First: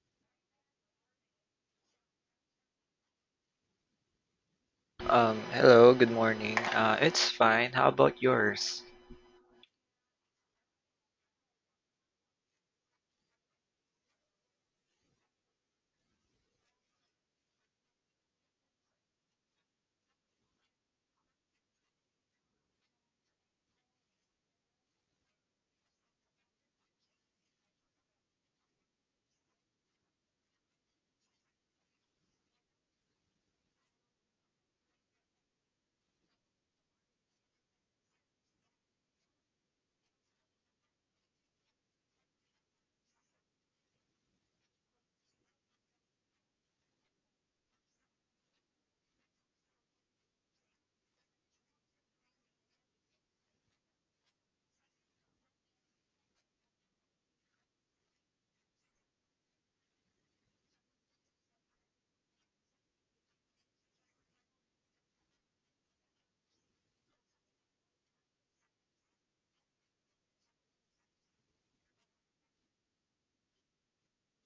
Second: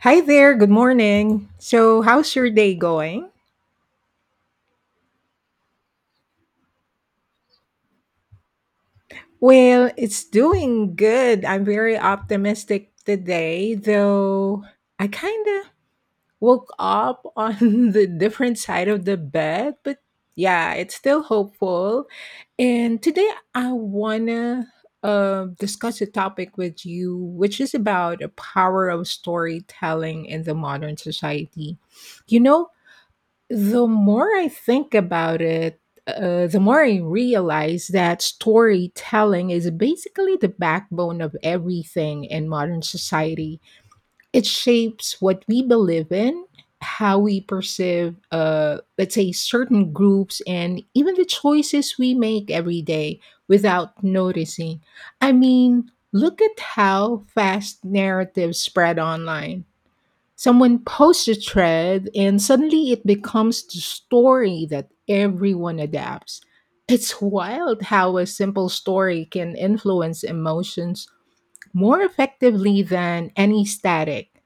Hi there, good morning. So, how's your day going? Hello, good morning. It's fine. How about yours? Well, it's doing good. I'm very optimistic today, though I kind of woke up on the different side of the bed, but yeah, it's still hopeful. And today I want to discuss a topic with you, which is about the power of storytelling in the modern society. You know, The more I think about it, the more I realize that storytelling is basically the backbone of everything in modern society. It shapes what we believe in, how we perceive, let's say, certain groups, and even the choices we make every day without noticing. I mean, look at how fast narratives spread online. Someone posts a thread, and suddenly it becomes the story that everyone adapts. It's wild how a simple story can influence emotions more effectively than any static.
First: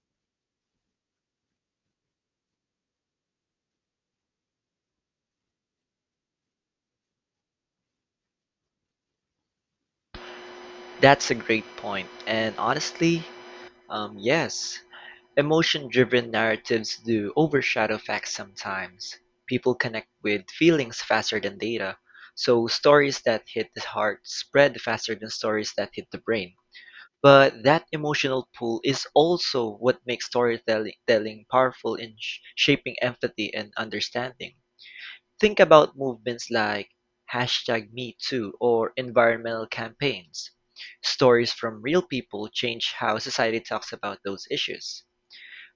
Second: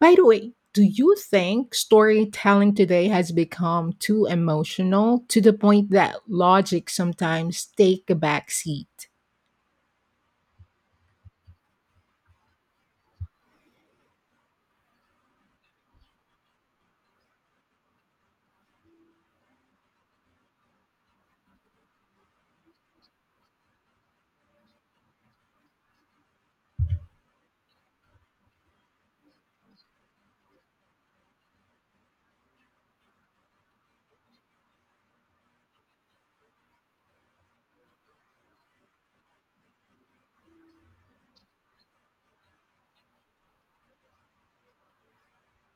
By the way, do you think storytelling today has become too emotional to the point that logic sometimes take a back seat? That's a great point. And honestly, yes, emotion driven narratives do overshadow facts sometimes. People connect with feelings faster than data, so stories that hit the heart spread faster than stories that hit the brain. But that emotional pull is also what makes storytelling telling powerful in shaping empathy and understanding. Think about movements like #MeToo or environmental campaigns. Stories from real people change how society talks about those issues.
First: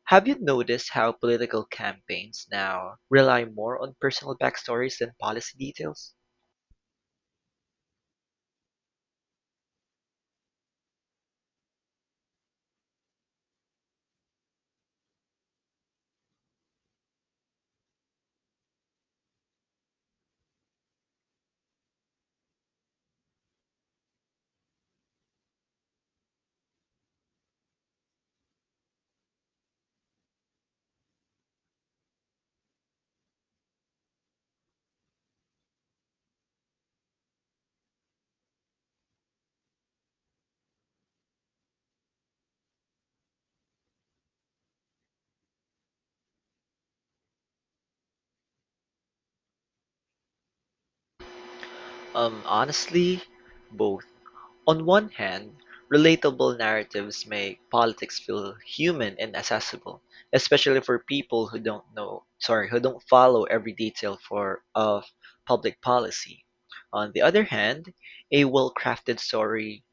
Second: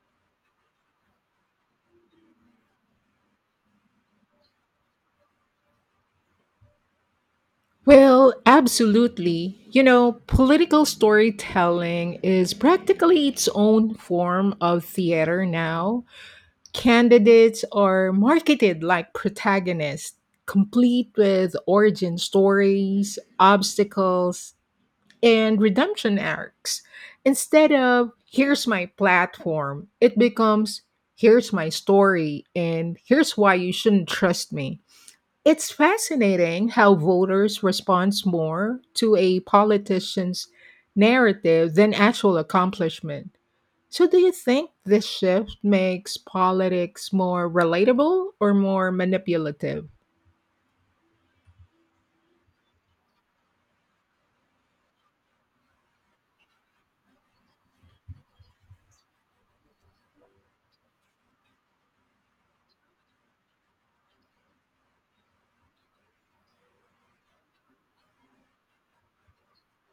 Have you noticed how political campaigns now rely more on personal backstories than policy details? Well, absolutely. You know, political storytelling is practically its own form of theater now. Candidates are marketed like protagonists, complete with origin stories, obstacles, and redemption arcs. Instead of here's my platform, it becomes here's my story and here's why you shouldn't trust me. It's fascinating how voters respond more to a politician's narrative than actual accomplishment. So, do you think this shift makes politics more relatable or more manipulative? Honestly, both. On one hand, relatable narratives make politics feel human and accessible, especially for people who don't know, sorry, who don't follow every detail for of public policy. On the other hand, a well-crafted story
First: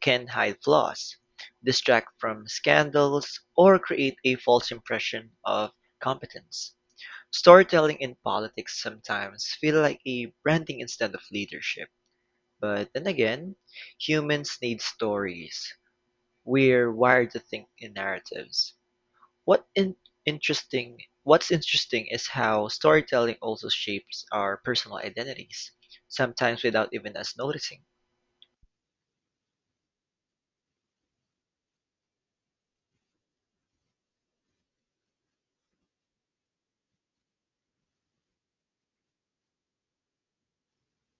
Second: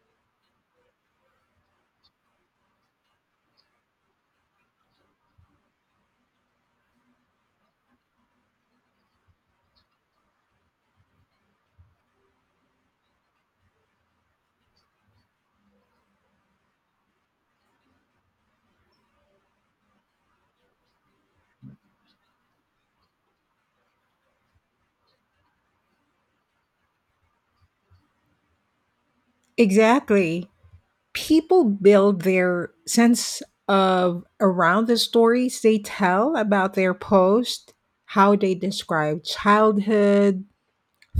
can hide flaws, distract from scandals, or create a false impression of competence. Storytelling in politics sometimes feel like a branding instead of leadership. But then again, humans need stories. We're wired to think in narratives. What in- interesting what's interesting is how storytelling also shapes our personal identities, sometimes without even us noticing. Exactly. People build their sense of around the stories they tell about their post, how they describe childhood,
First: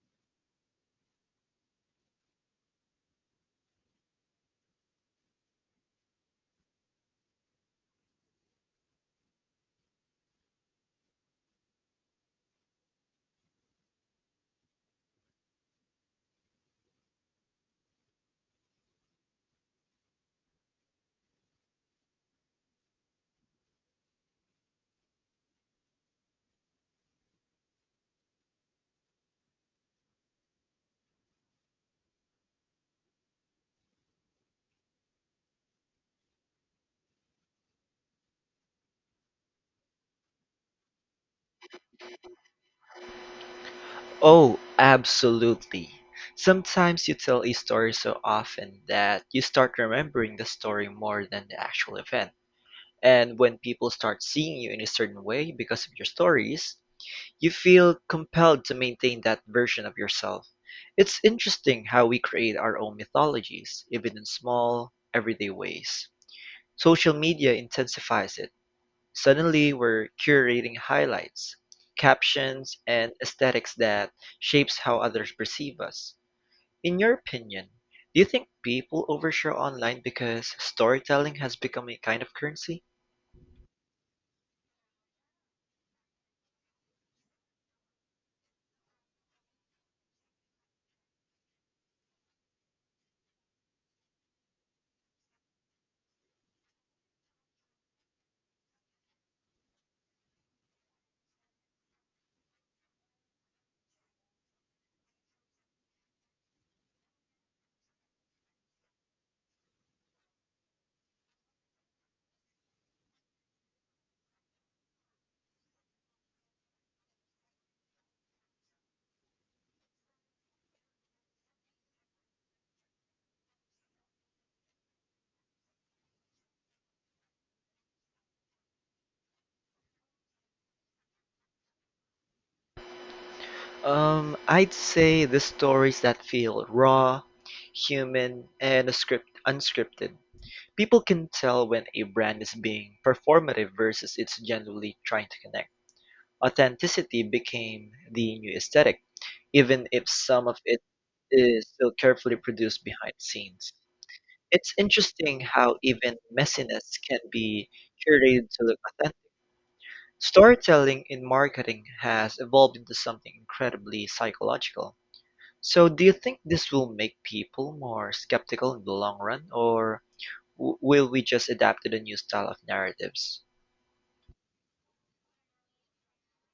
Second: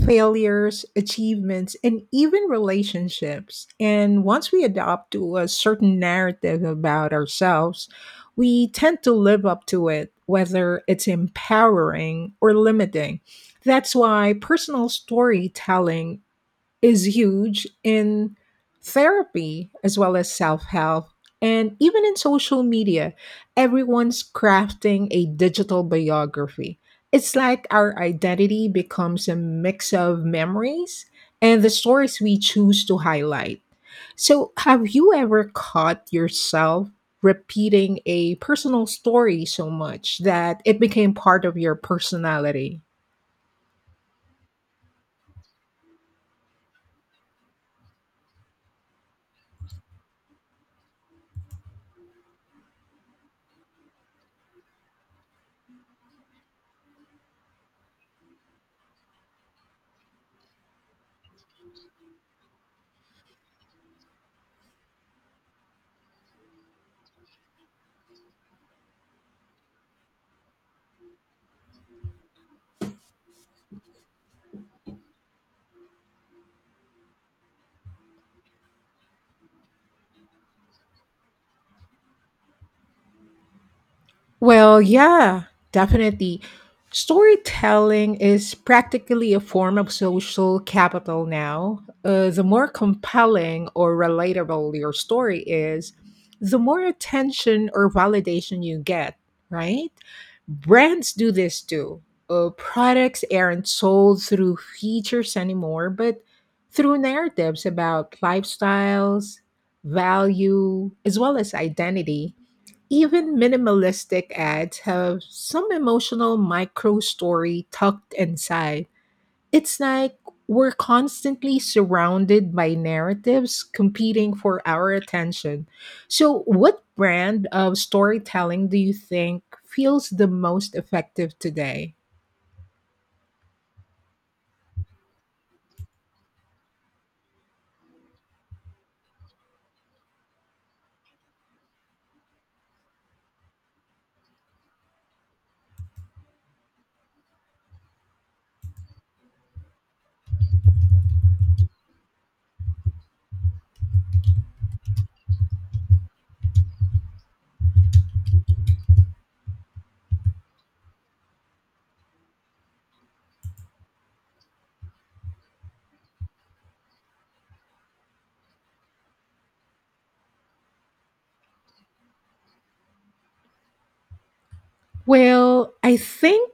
failures, achievements, and even relationships. And once we adopt to a certain narrative about ourselves, we tend to live up to it, whether it's empowering or limiting. That's why personal storytelling is huge in therapy as well as self help. And even in social media, everyone's crafting a digital biography. It's like our identity becomes a mix of memories and the stories we choose to highlight. So, have you ever caught yourself repeating a personal story so much that it became part of your personality? Oh, absolutely. Sometimes you tell a story so often that you start remembering the story more than the actual event. And when people start seeing you in a certain way because of your stories, you feel compelled to maintain that version of yourself. It's interesting how we create our own mythologies, even in small, everyday ways. Social media intensifies it. Suddenly, we're curating highlights, captions, and aesthetics that shapes how others perceive us. In your opinion, do you think people overshare online because storytelling has become a kind of currency? Well, yeah, definitely. Storytelling is practically a form of social capital now. The more compelling or relatable your story is, the more attention or validation you get, right? Brands do this too. Products aren't sold through features anymore, but through narratives about lifestyles, value, as well as identity, even minimalistic ads have some emotional micro story tucked inside. It's like we're constantly surrounded by narratives competing for our attention. So, what brand of storytelling do you think feels the most effective today? I'd say the stories that feel raw, human, and script unscripted. People can tell when a brand is being performative versus it's genuinely trying to connect. Authenticity became the new aesthetic, even if some of it is still carefully produced behind the scenes. It's interesting how even messiness can be curated to look authentic. Storytelling in marketing has evolved into something incredibly psychological. So do you think this will make people more skeptical in the long run, or will we just adapt to the new style of narratives? Well, I think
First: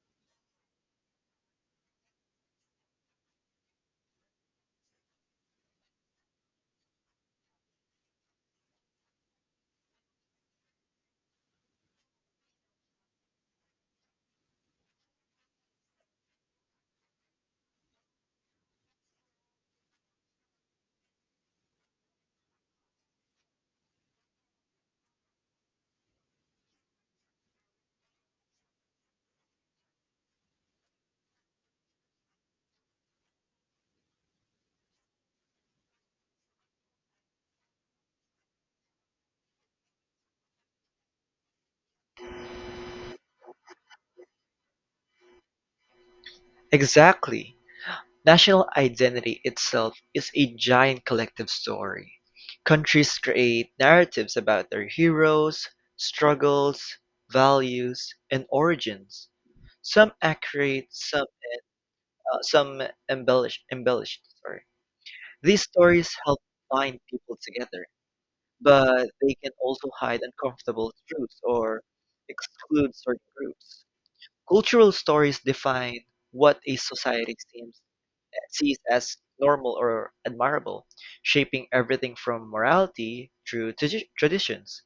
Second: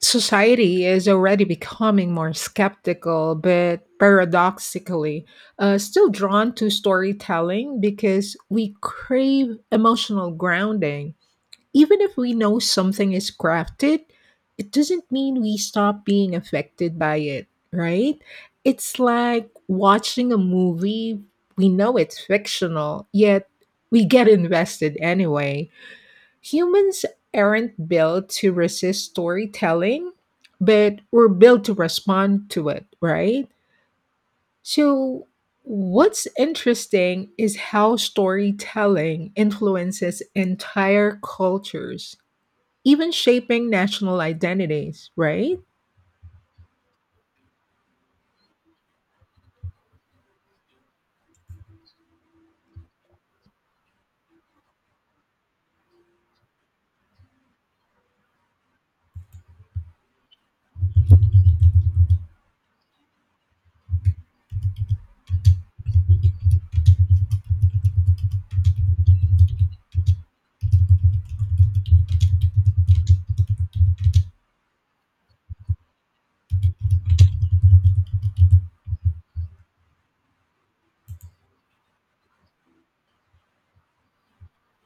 society is already becoming more skeptical, but paradoxically, still drawn to storytelling because we crave emotional grounding. Even if we know something is crafted, it doesn't mean we stop being affected by it, right? It's like watching a movie. We know it's fictional, yet we get invested anyway. Humans aren't built to resist storytelling, but we're built to respond to it, right? So, what's interesting is how storytelling influences entire cultures, even shaping national identities, right? Exactly. National identity itself is a giant collective story. Countries create narratives about their heroes, struggles, values, and origins. Some accurate, some embellished. Embellished. Sorry. These stories help bind people together but they can also hide uncomfortable truths or exclude certain groups. Cultural stories define what a society seems, sees as normal or admirable, shaping everything from morality through traditions.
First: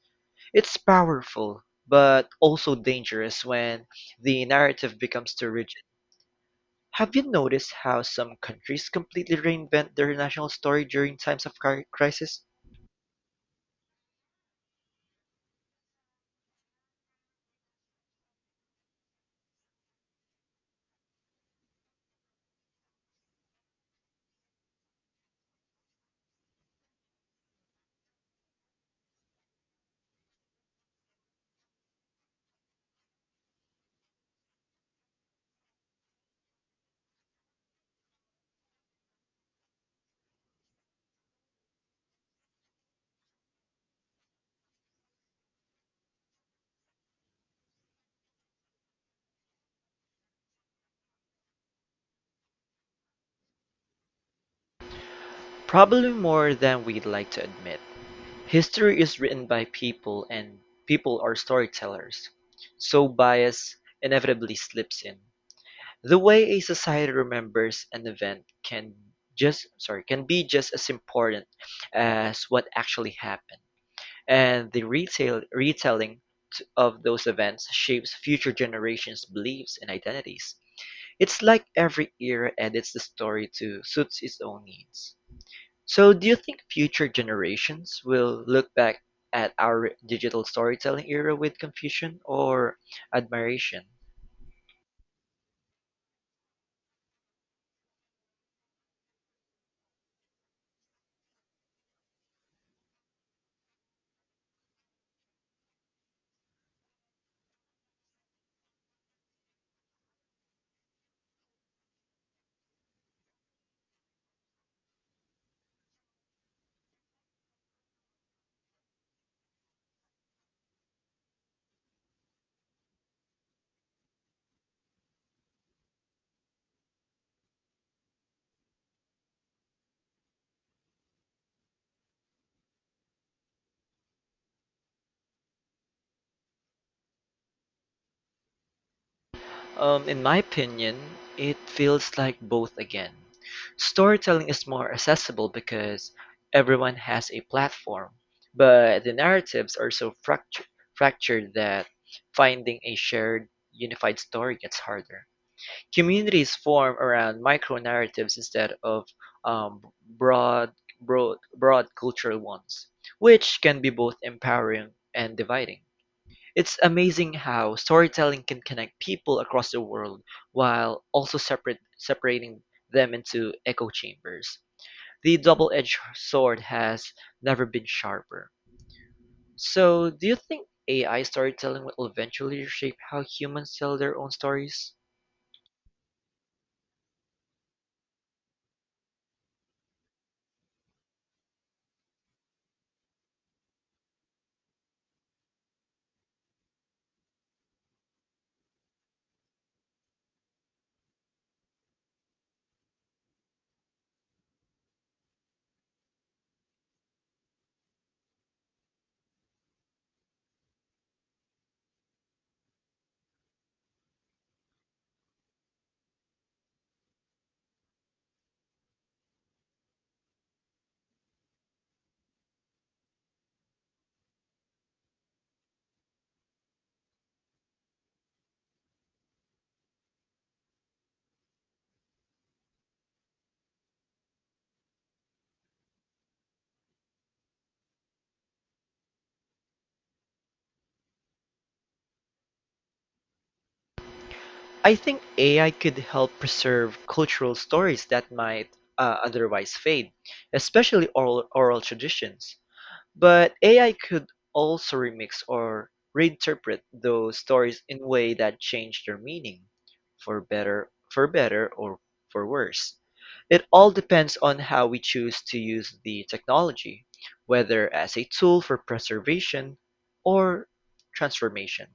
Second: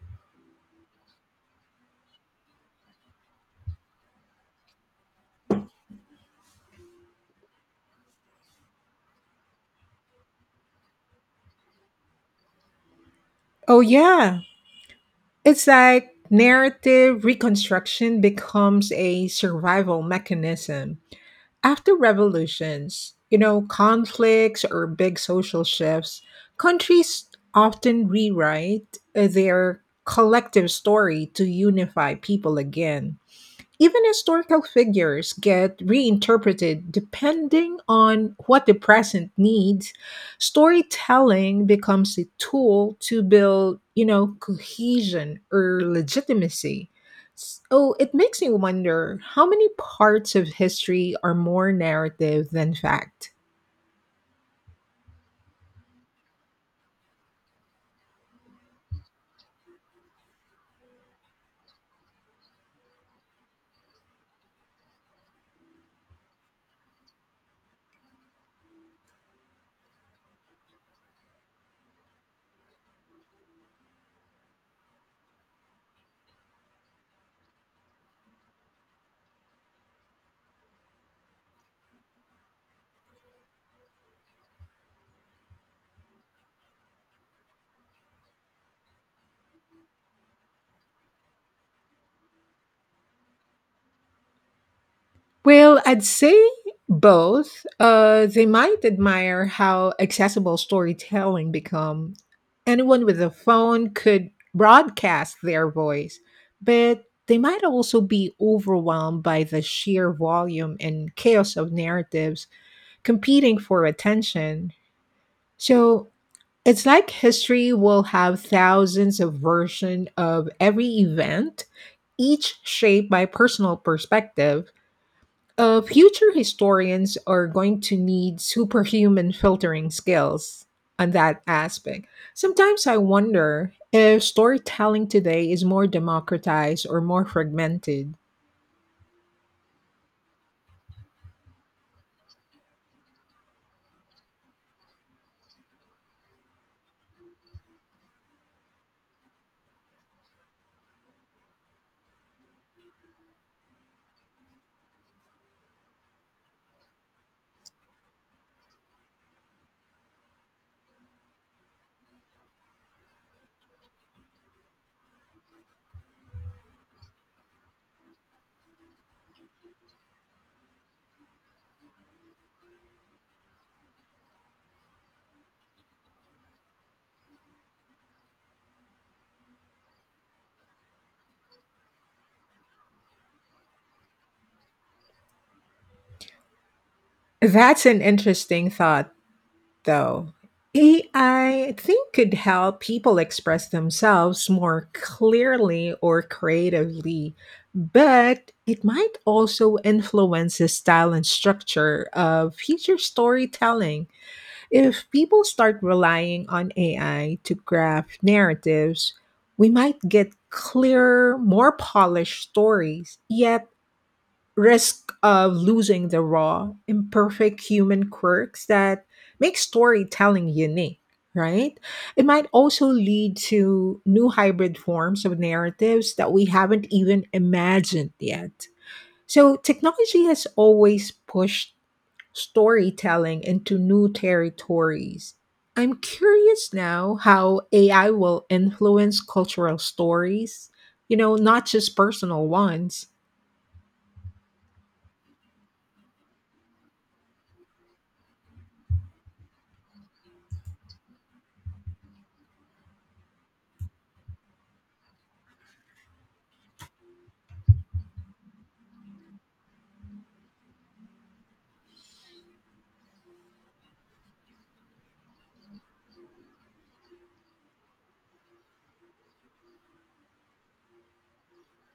It's powerful, but also dangerous when the narrative becomes too rigid. Have you noticed how some countries completely reinvent their national story during times of crisis? Oh, yeah. It's like narrative reconstruction becomes a survival mechanism. After revolutions, you know, conflicts or big social shifts, countries often rewrite their collective story to unify people again. Even historical figures get reinterpreted depending on what the present needs. Storytelling becomes a tool to build, you know, cohesion or legitimacy. So it makes me wonder how many parts of history are more narrative than fact. Probably more than we'd like to admit. History is written by people and people are storytellers, so bias inevitably slips in. The way a society remembers an event can be just as important as what actually happened. And the retail retelling of those events shapes future generations' beliefs and identities. It's like every era edits the story to suit its own needs. So do you think future generations will look back at our digital storytelling era with confusion or admiration? Well, I'd say both. They might admire how accessible storytelling become. Anyone with a phone could broadcast their voice, but they might also be overwhelmed by the sheer volume and chaos of narratives competing for attention. So it's like history will have thousands of versions of every event, each shaped by personal perspective. Future historians are going to need superhuman filtering skills on that aspect. Sometimes I wonder if storytelling today is more democratized or more fragmented. In my opinion, it feels like both again. Storytelling is more accessible because everyone has a platform, but the narratives are so fractured that finding a shared, unified story gets harder. Communities form around micro-narratives instead of um, broad, broad cultural ones, which can be both empowering and dividing. It's amazing how storytelling can connect people across the world while also separating them into echo chambers. The double-edged sword has never been sharper. So, do you think AI storytelling will eventually shape how humans tell their own stories? That's an interesting thought. Though. AI, think, could help people express themselves more clearly or creatively, but it might also influence the style and structure of future storytelling. If people start relying on AI to craft narratives, we might get clearer, more polished stories, yet risk of losing the raw, imperfect human quirks that make storytelling unique, right? It might also lead to new hybrid forms of narratives that we haven't even imagined yet. So, technology has always pushed storytelling into new territories. I'm curious now how AI will influence cultural stories, you know, not just personal ones. I think AI could help preserve cultural stories that might otherwise fade, especially oral traditions. But AI could also remix or reinterpret those stories in a way that change their meaning, for better or for worse. It all depends on how we choose to use the technology, whether as a tool for preservation or transformation.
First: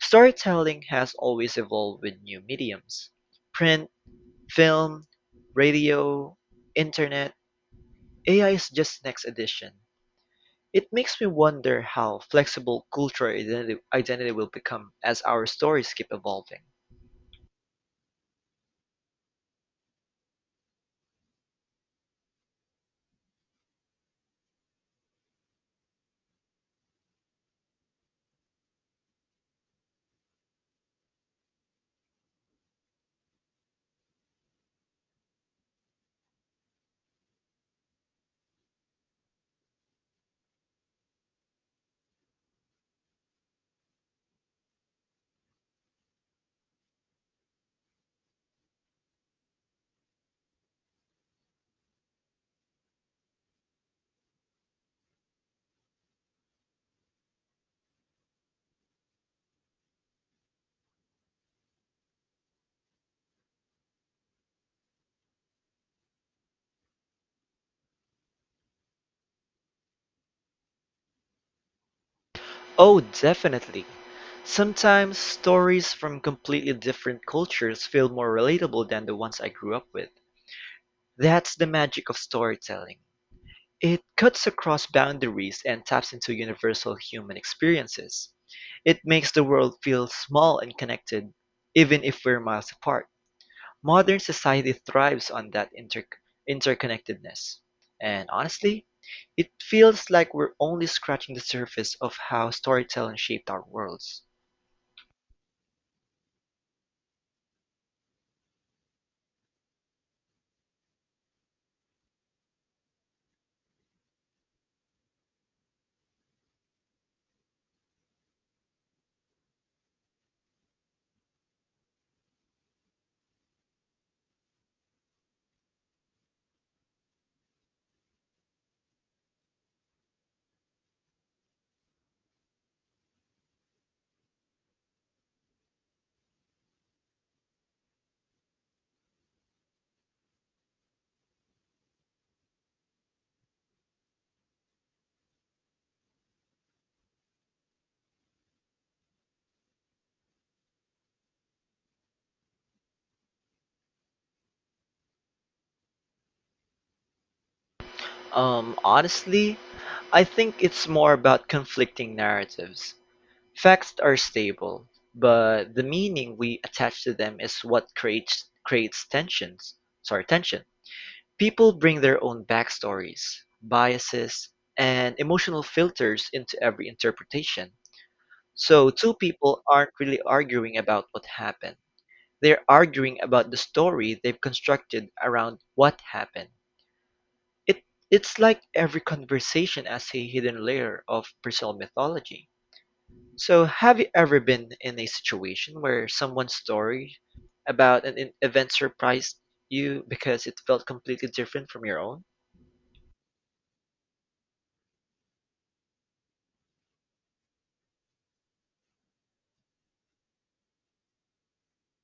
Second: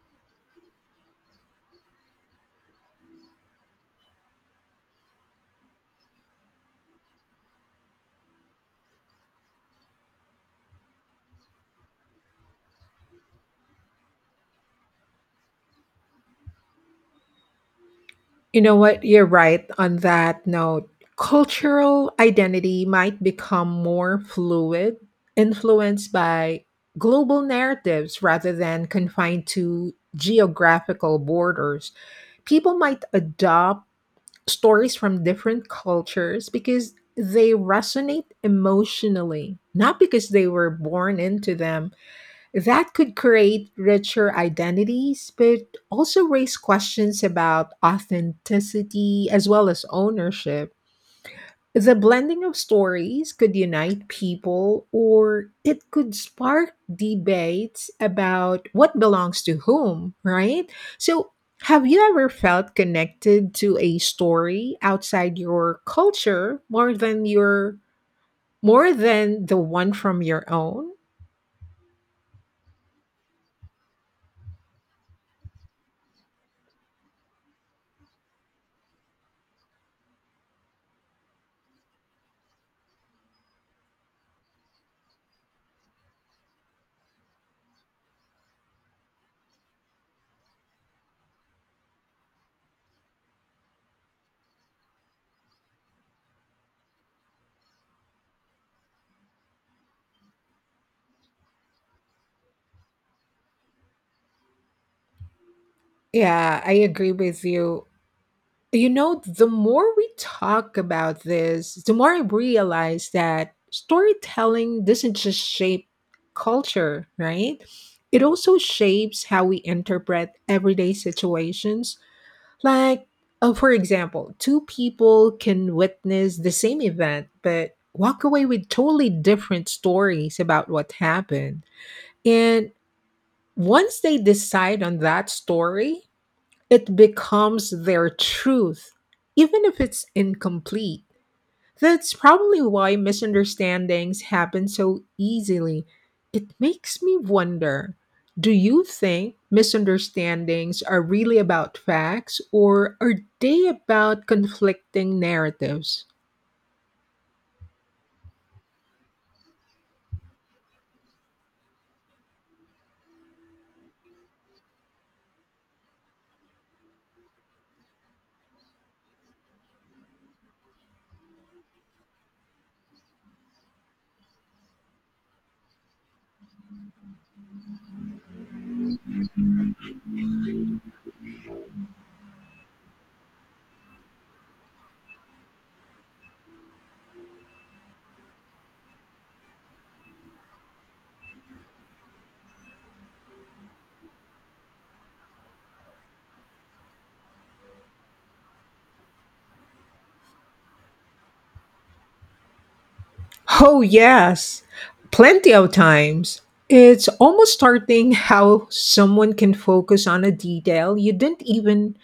Storytelling has always evolved with new mediums: print, film, radio, internet. AI is just next edition. It makes me wonder how flexible cultural identity will become as our stories keep evolving. You know what? You're right on that note. Cultural identity might become more fluid, influenced by global narratives rather than confined to geographical borders. People might adopt stories from different cultures because they resonate emotionally, not because they were born into them. That could create richer identities, but also raise questions about authenticity as well as ownership. The blending of stories could unite people, or it could spark debates about what belongs to whom, right? So, have you ever felt connected to a story outside your culture more than the one from your own? Oh, definitely. Sometimes stories from completely different cultures feel more relatable than the ones I grew up with. That's the magic of storytelling. It cuts across boundaries and taps into universal human experiences. It makes the world feel small and connected, even if we're miles apart. Modern society thrives on that interconnectedness. And honestly, it feels like we're only scratching the surface of how storytelling shaped our worlds. Yeah, I agree with you. You know, the more we talk about this, the more I realize that storytelling doesn't just shape culture, right? It also shapes how we interpret everyday situations. Like, for example, two people can witness the same event but walk away with totally different stories about what happened. And once they decide on that story, it becomes their truth, even if it's incomplete. That's probably why misunderstandings happen so easily. It makes me wonder, do you think misunderstandings are really about facts or are they about conflicting narratives? Honestly, I think it's more about conflicting narratives. Facts are stable, but the meaning we attach to them is what creates tensions. Sorry, tension. People bring their own backstories, biases, and emotional filters into every interpretation. So two people aren't really arguing about what happened. They're arguing about the story they've constructed around what happened. It it's like every conversation has a hidden layer of personal mythology. So, have you ever been in a situation where someone's story about event surprised you because it felt completely different from your own? Oh, yes, plenty of times. It's almost starting how someone can focus on a detail you didn't even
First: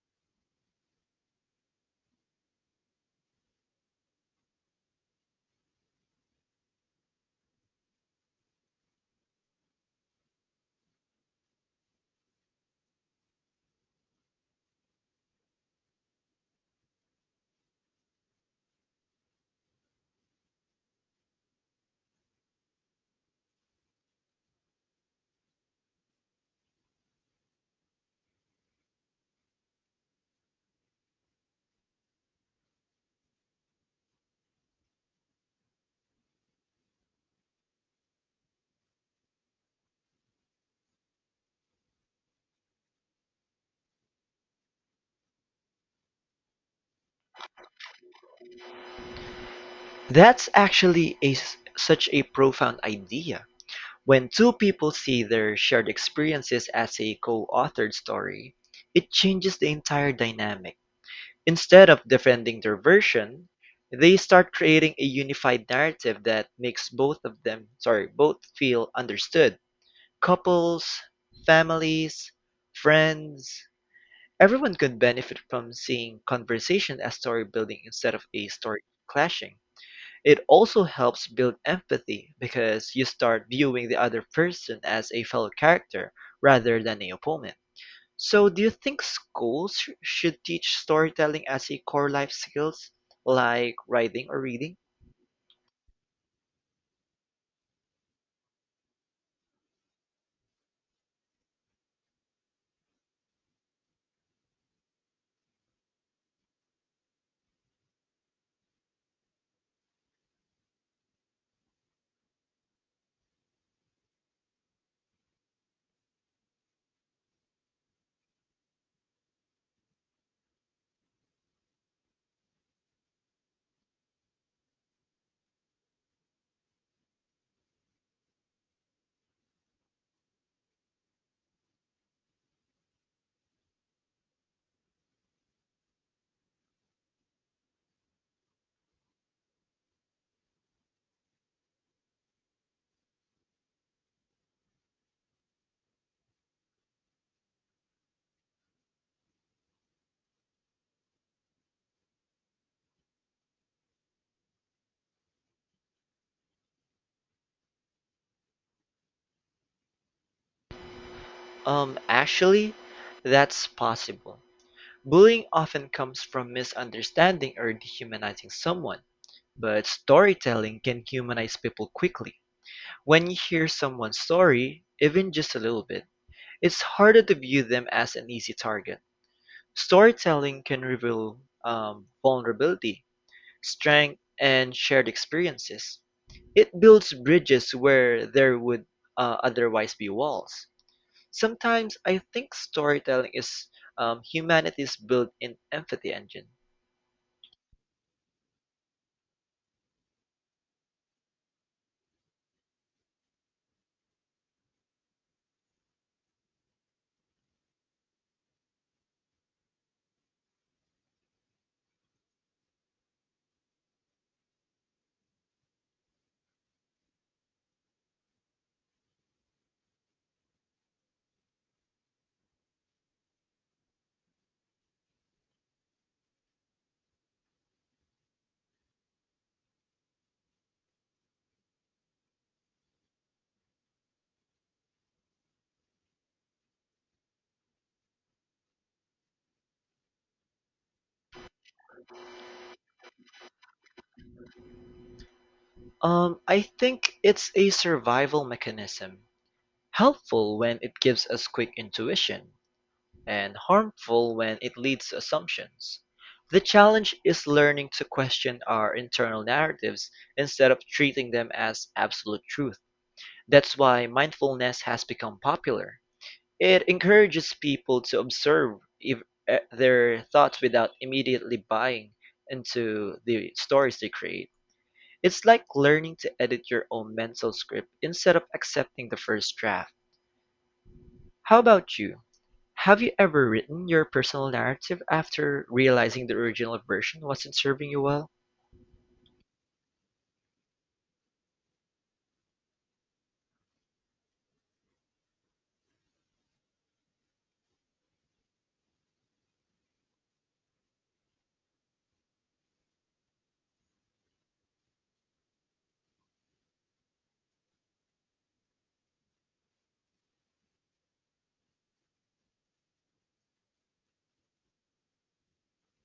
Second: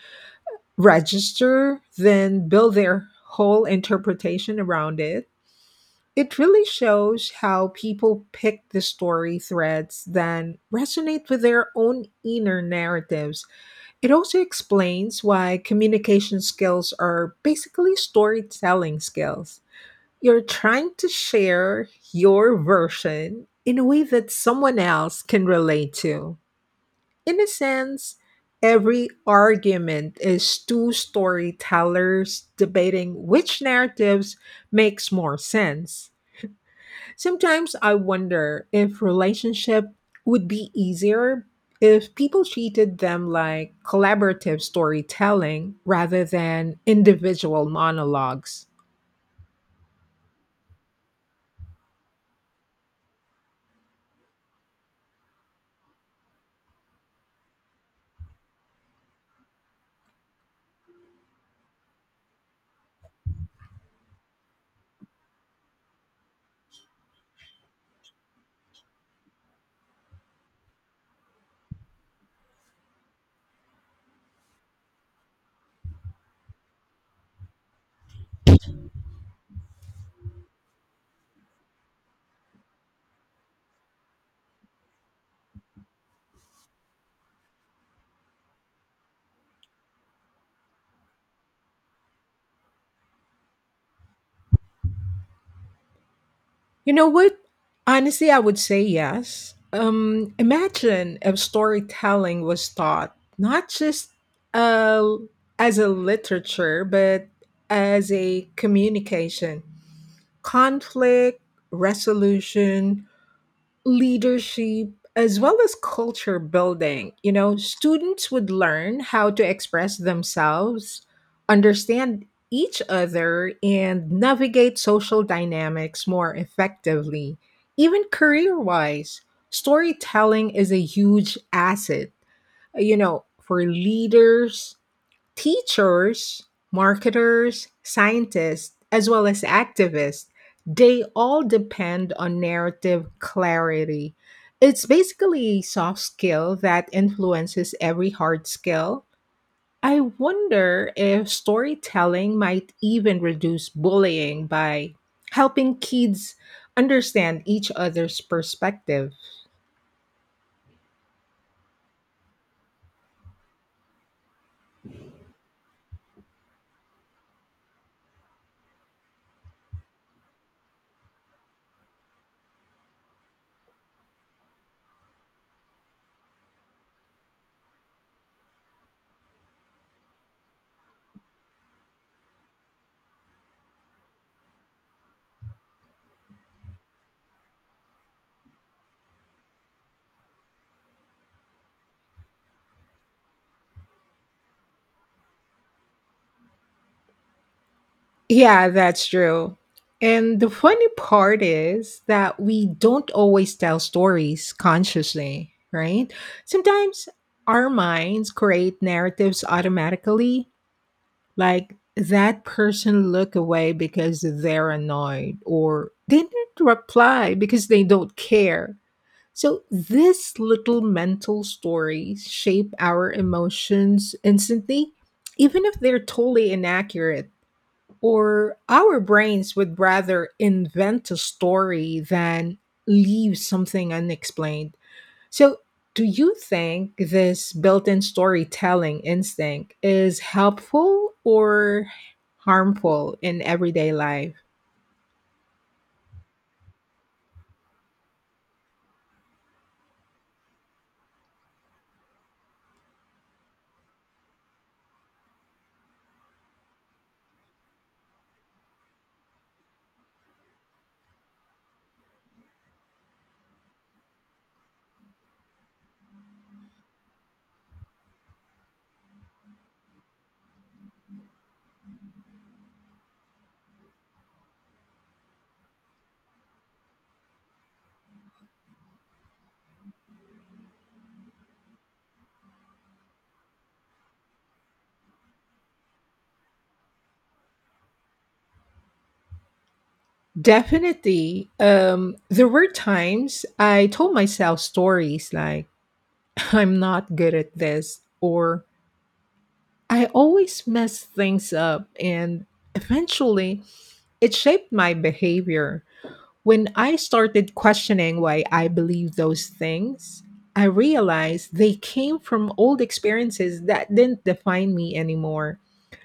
register, then build their whole interpretation around it. It really shows how people pick the story threads that resonate with their own inner narratives. It also explains why communication skills are basically storytelling skills. You're trying to share your version in a way that someone else can relate to. In a sense, every argument is two storytellers debating which narratives makes more sense. Sometimes I wonder if relationship would be easier if people treated them like collaborative storytelling rather than individual monologues. That's actually such a profound idea. When two people see their shared experiences as a co-authored story, it changes the entire dynamic. Instead of defending their version, they start creating a unified narrative that makes both of them, sorry, both feel understood. Couples, families, friends, everyone can benefit from seeing conversation as story building instead of a story clashing. It also helps build empathy because you start viewing the other person as a fellow character rather than an opponent. So, do you think schools should teach storytelling as a core life skills like writing or reading? You know what? Honestly, I would say yes. Imagine if storytelling was taught not just uh, as a literature, but as a communication, conflict resolution, leadership as well as culture building. You know, students would learn how to express themselves, understand each other, and navigate social dynamics more effectively. Even career wise, storytelling is a huge asset, you know, for leaders, teachers, marketers, scientists, as well as activists, they all depend on narrative clarity. It's basically a soft skill that influences every hard skill. I wonder if storytelling might even reduce bullying by helping kids understand each other's perspective. Actually, that's possible. Bullying often comes from misunderstanding or dehumanizing someone, but storytelling can humanize people quickly. When you hear someone's story, even just a little bit, it's harder to view them as an easy target. Storytelling can reveal vulnerability, strength, and shared experiences. It builds bridges where there would otherwise be walls. Sometimes I think storytelling is humanity's built-in empathy engine. Yeah, that's true. And the funny part is that we don't always tell stories consciously, right? Sometimes our minds create narratives automatically, like that person look away because they're annoyed or they didn't reply because they don't care. So these little mental stories shape our emotions instantly, even if they're totally inaccurate. Or our brains would rather invent a story than leave something unexplained. So, do you think this built in storytelling instinct is helpful or harmful in everyday life? I think it's a survival mechanism, helpful when it gives us quick intuition, and harmful when it leads to assumptions. The challenge is learning to question our internal narratives instead of treating them as absolute truth. That's why mindfulness has become popular. It encourages people to observe if, eh, their thoughts without immediately buying into the stories they create. It's like learning to edit your own mental script instead of accepting the first draft. How about you? Have you ever written your personal narrative after realizing the original version wasn't serving you well? Definitely. There were times I told myself stories like, I'm not good at this, or I always mess things up. And eventually, it shaped my behavior. When I started questioning why I believed those things, I realized they came from old experiences that didn't define me anymore.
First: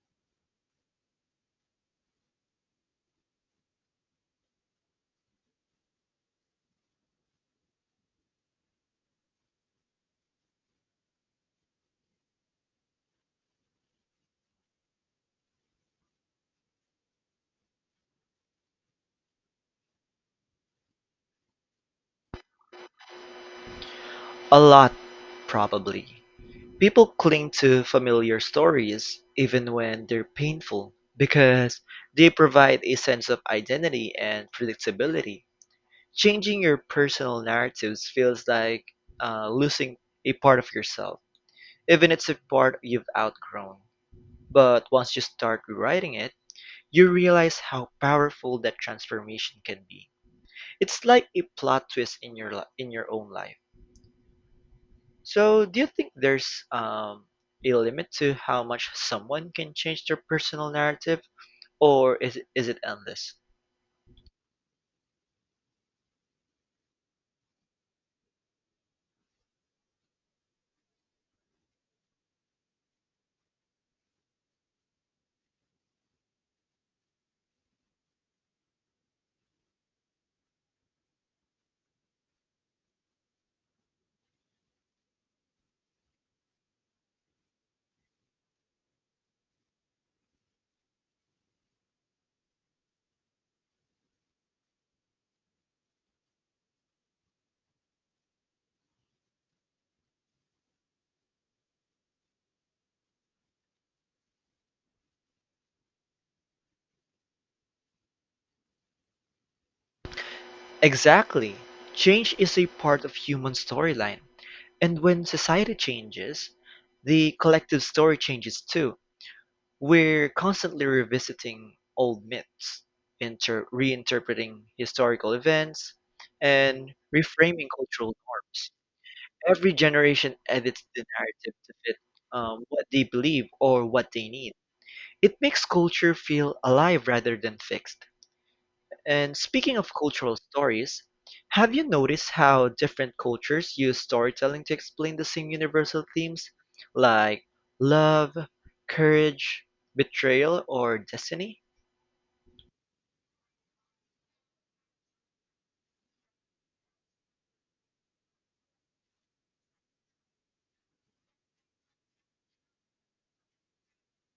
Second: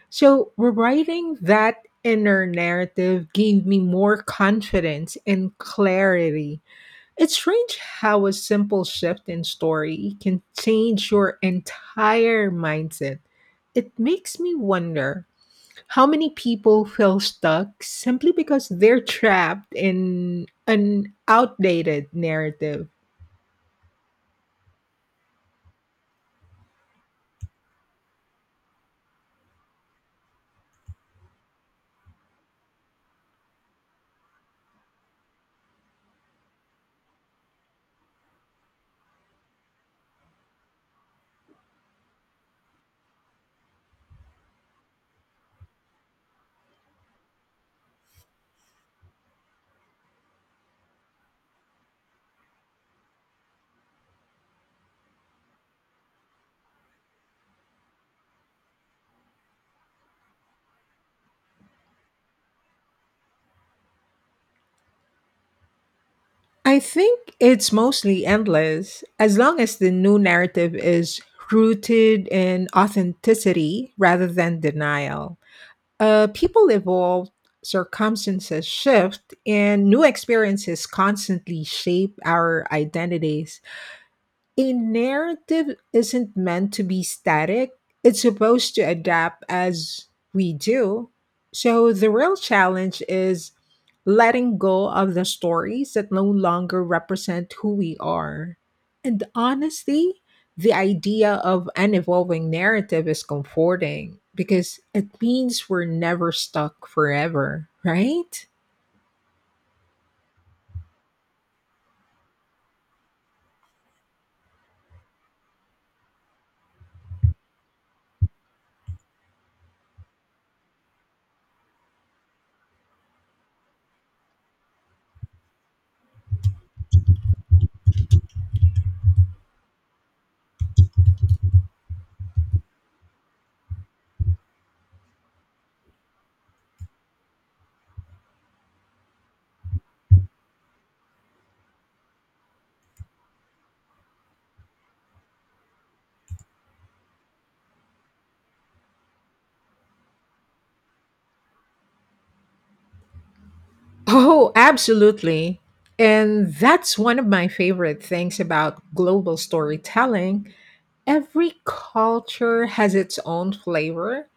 So, rewriting that inner narrative gave me more confidence and clarity. It's strange how a simple shift in story can change your entire mindset. It makes me wonder how many people feel stuck simply because they're trapped in an outdated narrative? A lot, probably. People cling to familiar stories, even when they're painful, because they provide a sense of identity and predictability. Changing your personal narratives feels like losing a part of yourself, even if it's a part you've outgrown. But once you start rewriting it, you realize how powerful that transformation can be. It's like a plot twist in in your own life. So, do you think there's a limit to how much someone can change their personal narrative, or is it endless? I think it's mostly endless as long as the new narrative is rooted in authenticity rather than denial. People evolve, circumstances shift, and new experiences constantly shape our identities. A narrative isn't meant to be static, it's supposed to adapt as we do. So, the real challenge is letting go of the stories that no longer represent who we are. And honestly, the idea of an evolving narrative is comforting because it means we're never stuck forever, right? Exactly. Change is a part of human storyline, and when society changes, the collective story changes too. We're constantly revisiting old myths, reinterpreting historical events, and reframing cultural norms. Every generation edits the narrative to fit what they believe or what they need. It makes culture feel alive rather than fixed. And speaking of cultural stories, have you noticed how different cultures use storytelling to explain the same universal themes like love, courage, betrayal, or destiny? Oh, absolutely. And that's one of my favorite things about global storytelling. Every culture has its own flavor,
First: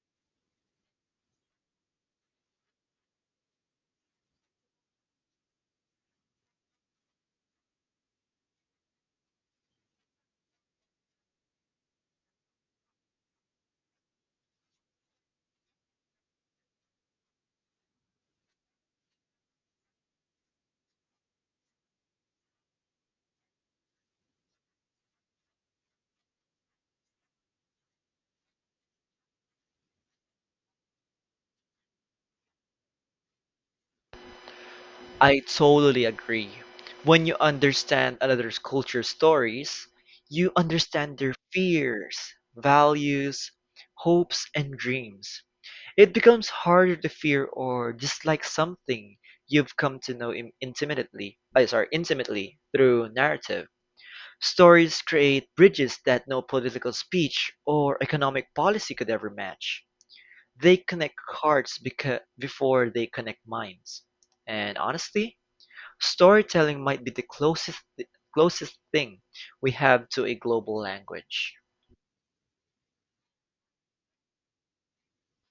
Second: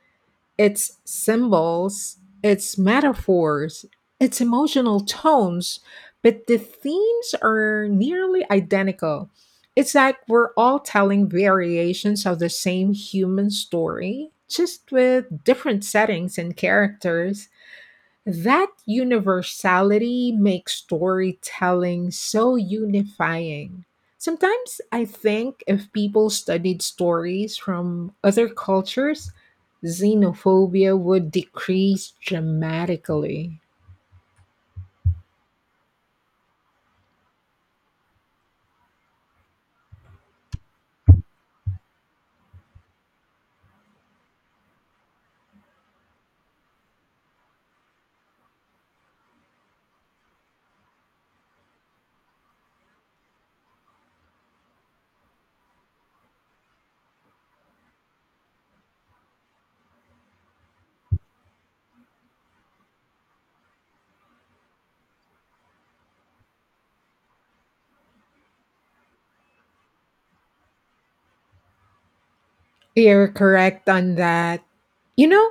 its symbols, its metaphors, its emotional tones, but the themes are nearly identical. It's like we're all telling variations of the same human story, just with different settings and characters. That universality makes storytelling so unifying. Sometimes I think if people studied stories from other cultures, xenophobia would decrease dramatically. I totally agree. When you understand another's culture, stories, you understand their fears, values, hopes, and dreams. It becomes harder to fear or dislike something you've come to know intimately through narrative. Stories create bridges that no political speech or economic policy could ever match. They connect hearts before they connect minds. And honestly, storytelling might be the closest thing we have to a global language. You're correct on that. You know,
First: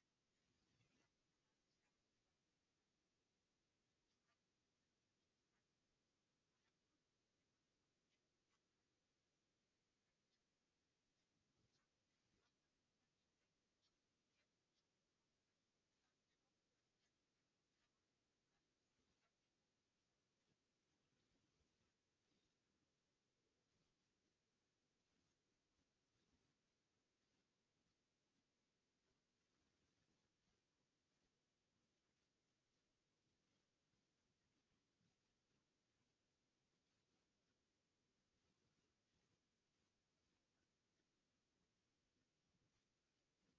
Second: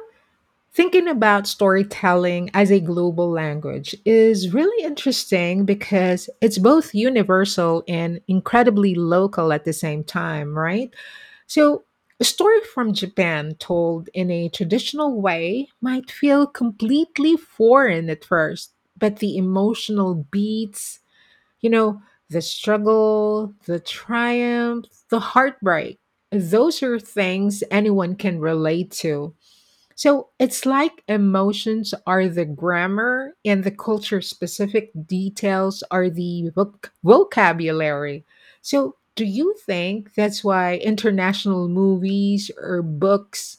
thinking about storytelling as a global language is really interesting because it's both universal and incredibly local at the same time, right? So, a story from Japan told in a traditional way might feel completely foreign at first, but the emotional beats, you know, the struggle, the triumph, the heartbreak, those are things anyone can relate to. So it's like emotions are the grammar and the culture specific details are the vocabulary. So do you think that's why international movies or books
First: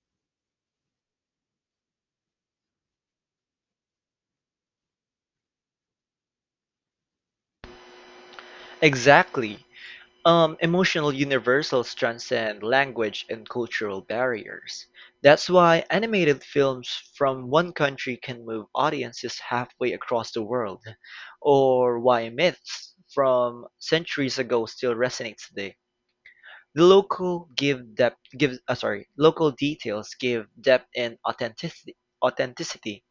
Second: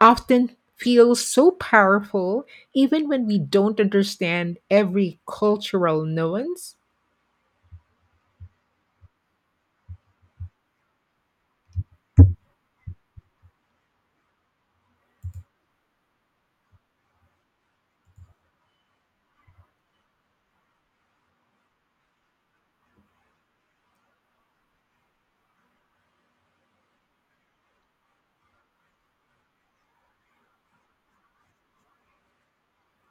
often feel so powerful even when we don't understand every cultural nuance? Exactly. Emotional universals transcend language and cultural barriers. That's why animated films from one country can move audiences halfway across the world, or why myths from centuries ago still resonate today. The local details give depth and authenticity,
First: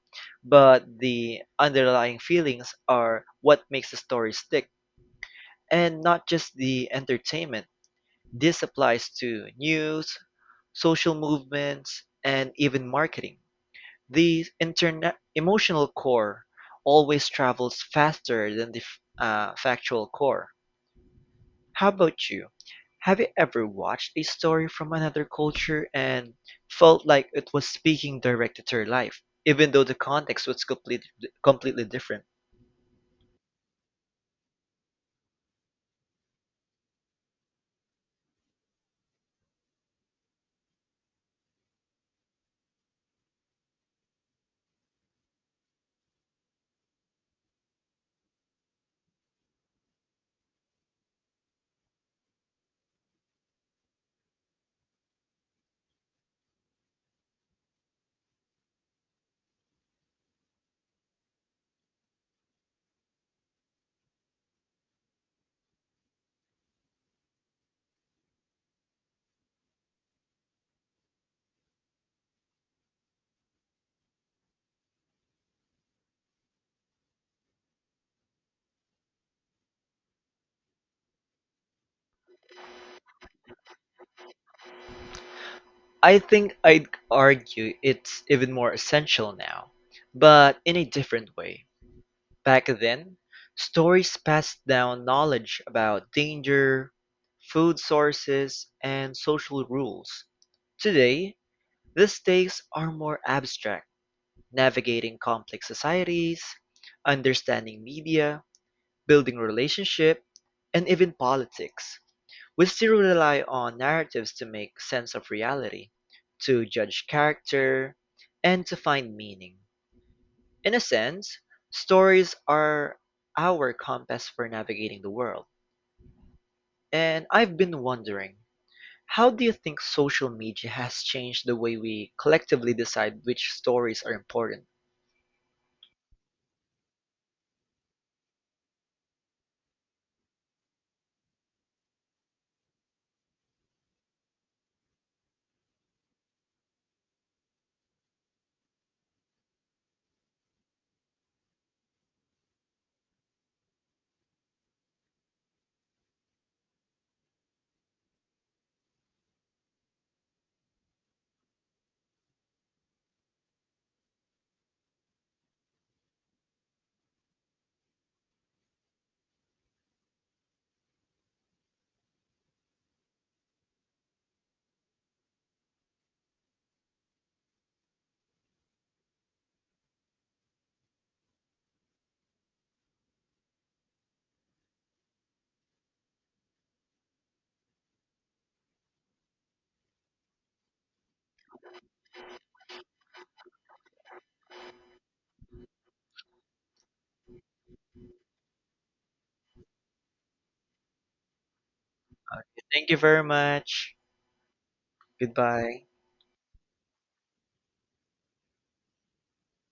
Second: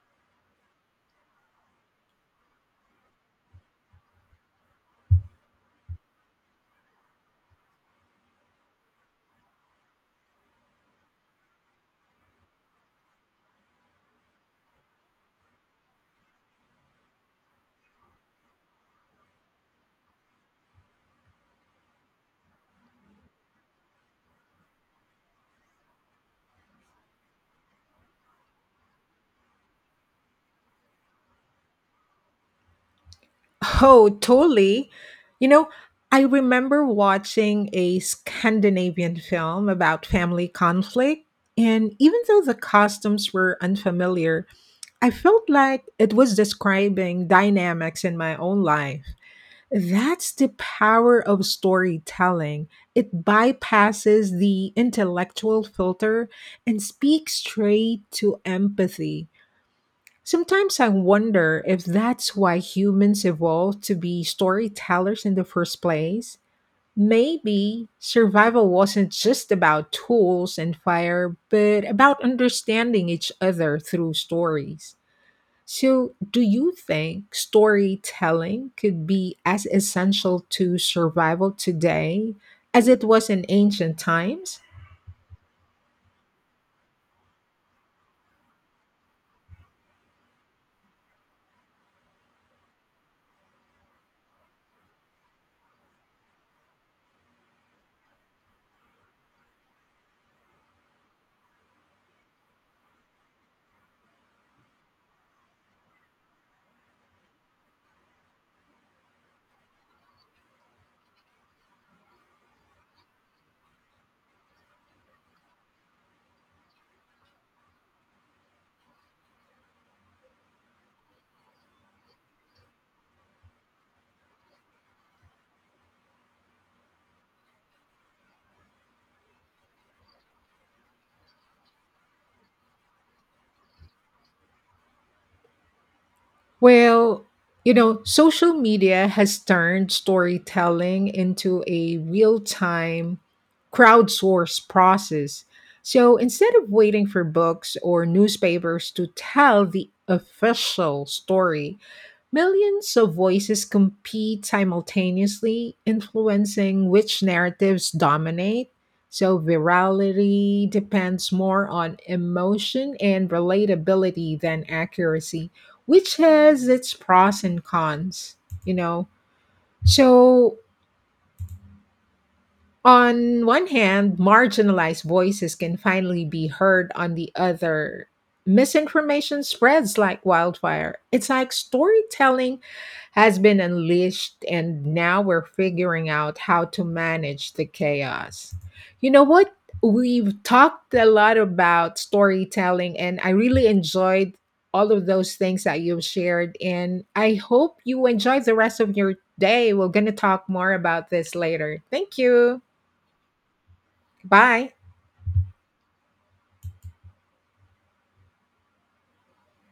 but the underlying feelings are what makes the story stick, and not just the entertainment. This applies to news, social movements, and even marketing. The internet emotional core always travels faster than the factual core. How about you? Have you ever watched a story from another culture and felt like it was speaking directly to your life, even though the context was completely different? Oh, totally. You know, I remember watching a Scandinavian film about family conflict, and even though the costumes were unfamiliar, I felt like it was describing dynamics in my own life. That's the power of storytelling. It bypasses the intellectual filter and speaks straight to empathy. Sometimes I wonder if that's why humans evolved to be storytellers in the first place. Maybe survival wasn't just about tools and fire, but about understanding each other through stories. So, do you think storytelling could be as essential to survival today as it was in ancient times? I think I'd argue it's even more essential now, but in a different way. Back then, stories passed down knowledge about danger, food sources, and social rules. Today, the stakes are more abstract, navigating complex societies, understanding media, building relationship, and even politics. We still rely on narratives to make sense of reality, to judge character, and to find meaning. In a sense, stories are our compass for navigating the world. And I've been wondering, how do you think social media has changed the way we collectively decide which stories are important? Well, you know, social media has turned storytelling into a real time crowdsourced process. So instead of waiting for books or newspapers to tell the official story, millions of voices compete simultaneously, influencing which narratives dominate. So virality depends more on emotion and relatability than accuracy, which has its pros and cons, you know. So on one hand, marginalized voices can finally be heard. On the other, misinformation spreads like wildfire. It's like storytelling has been unleashed, and now we're figuring out how to manage the chaos. You know what? We've talked a lot about storytelling, and I really enjoyed all of those things that you've shared. And I hope you enjoy the rest of your day. We're going to talk more about this later. Thank you. Thank you very much. Bye. Goodbye.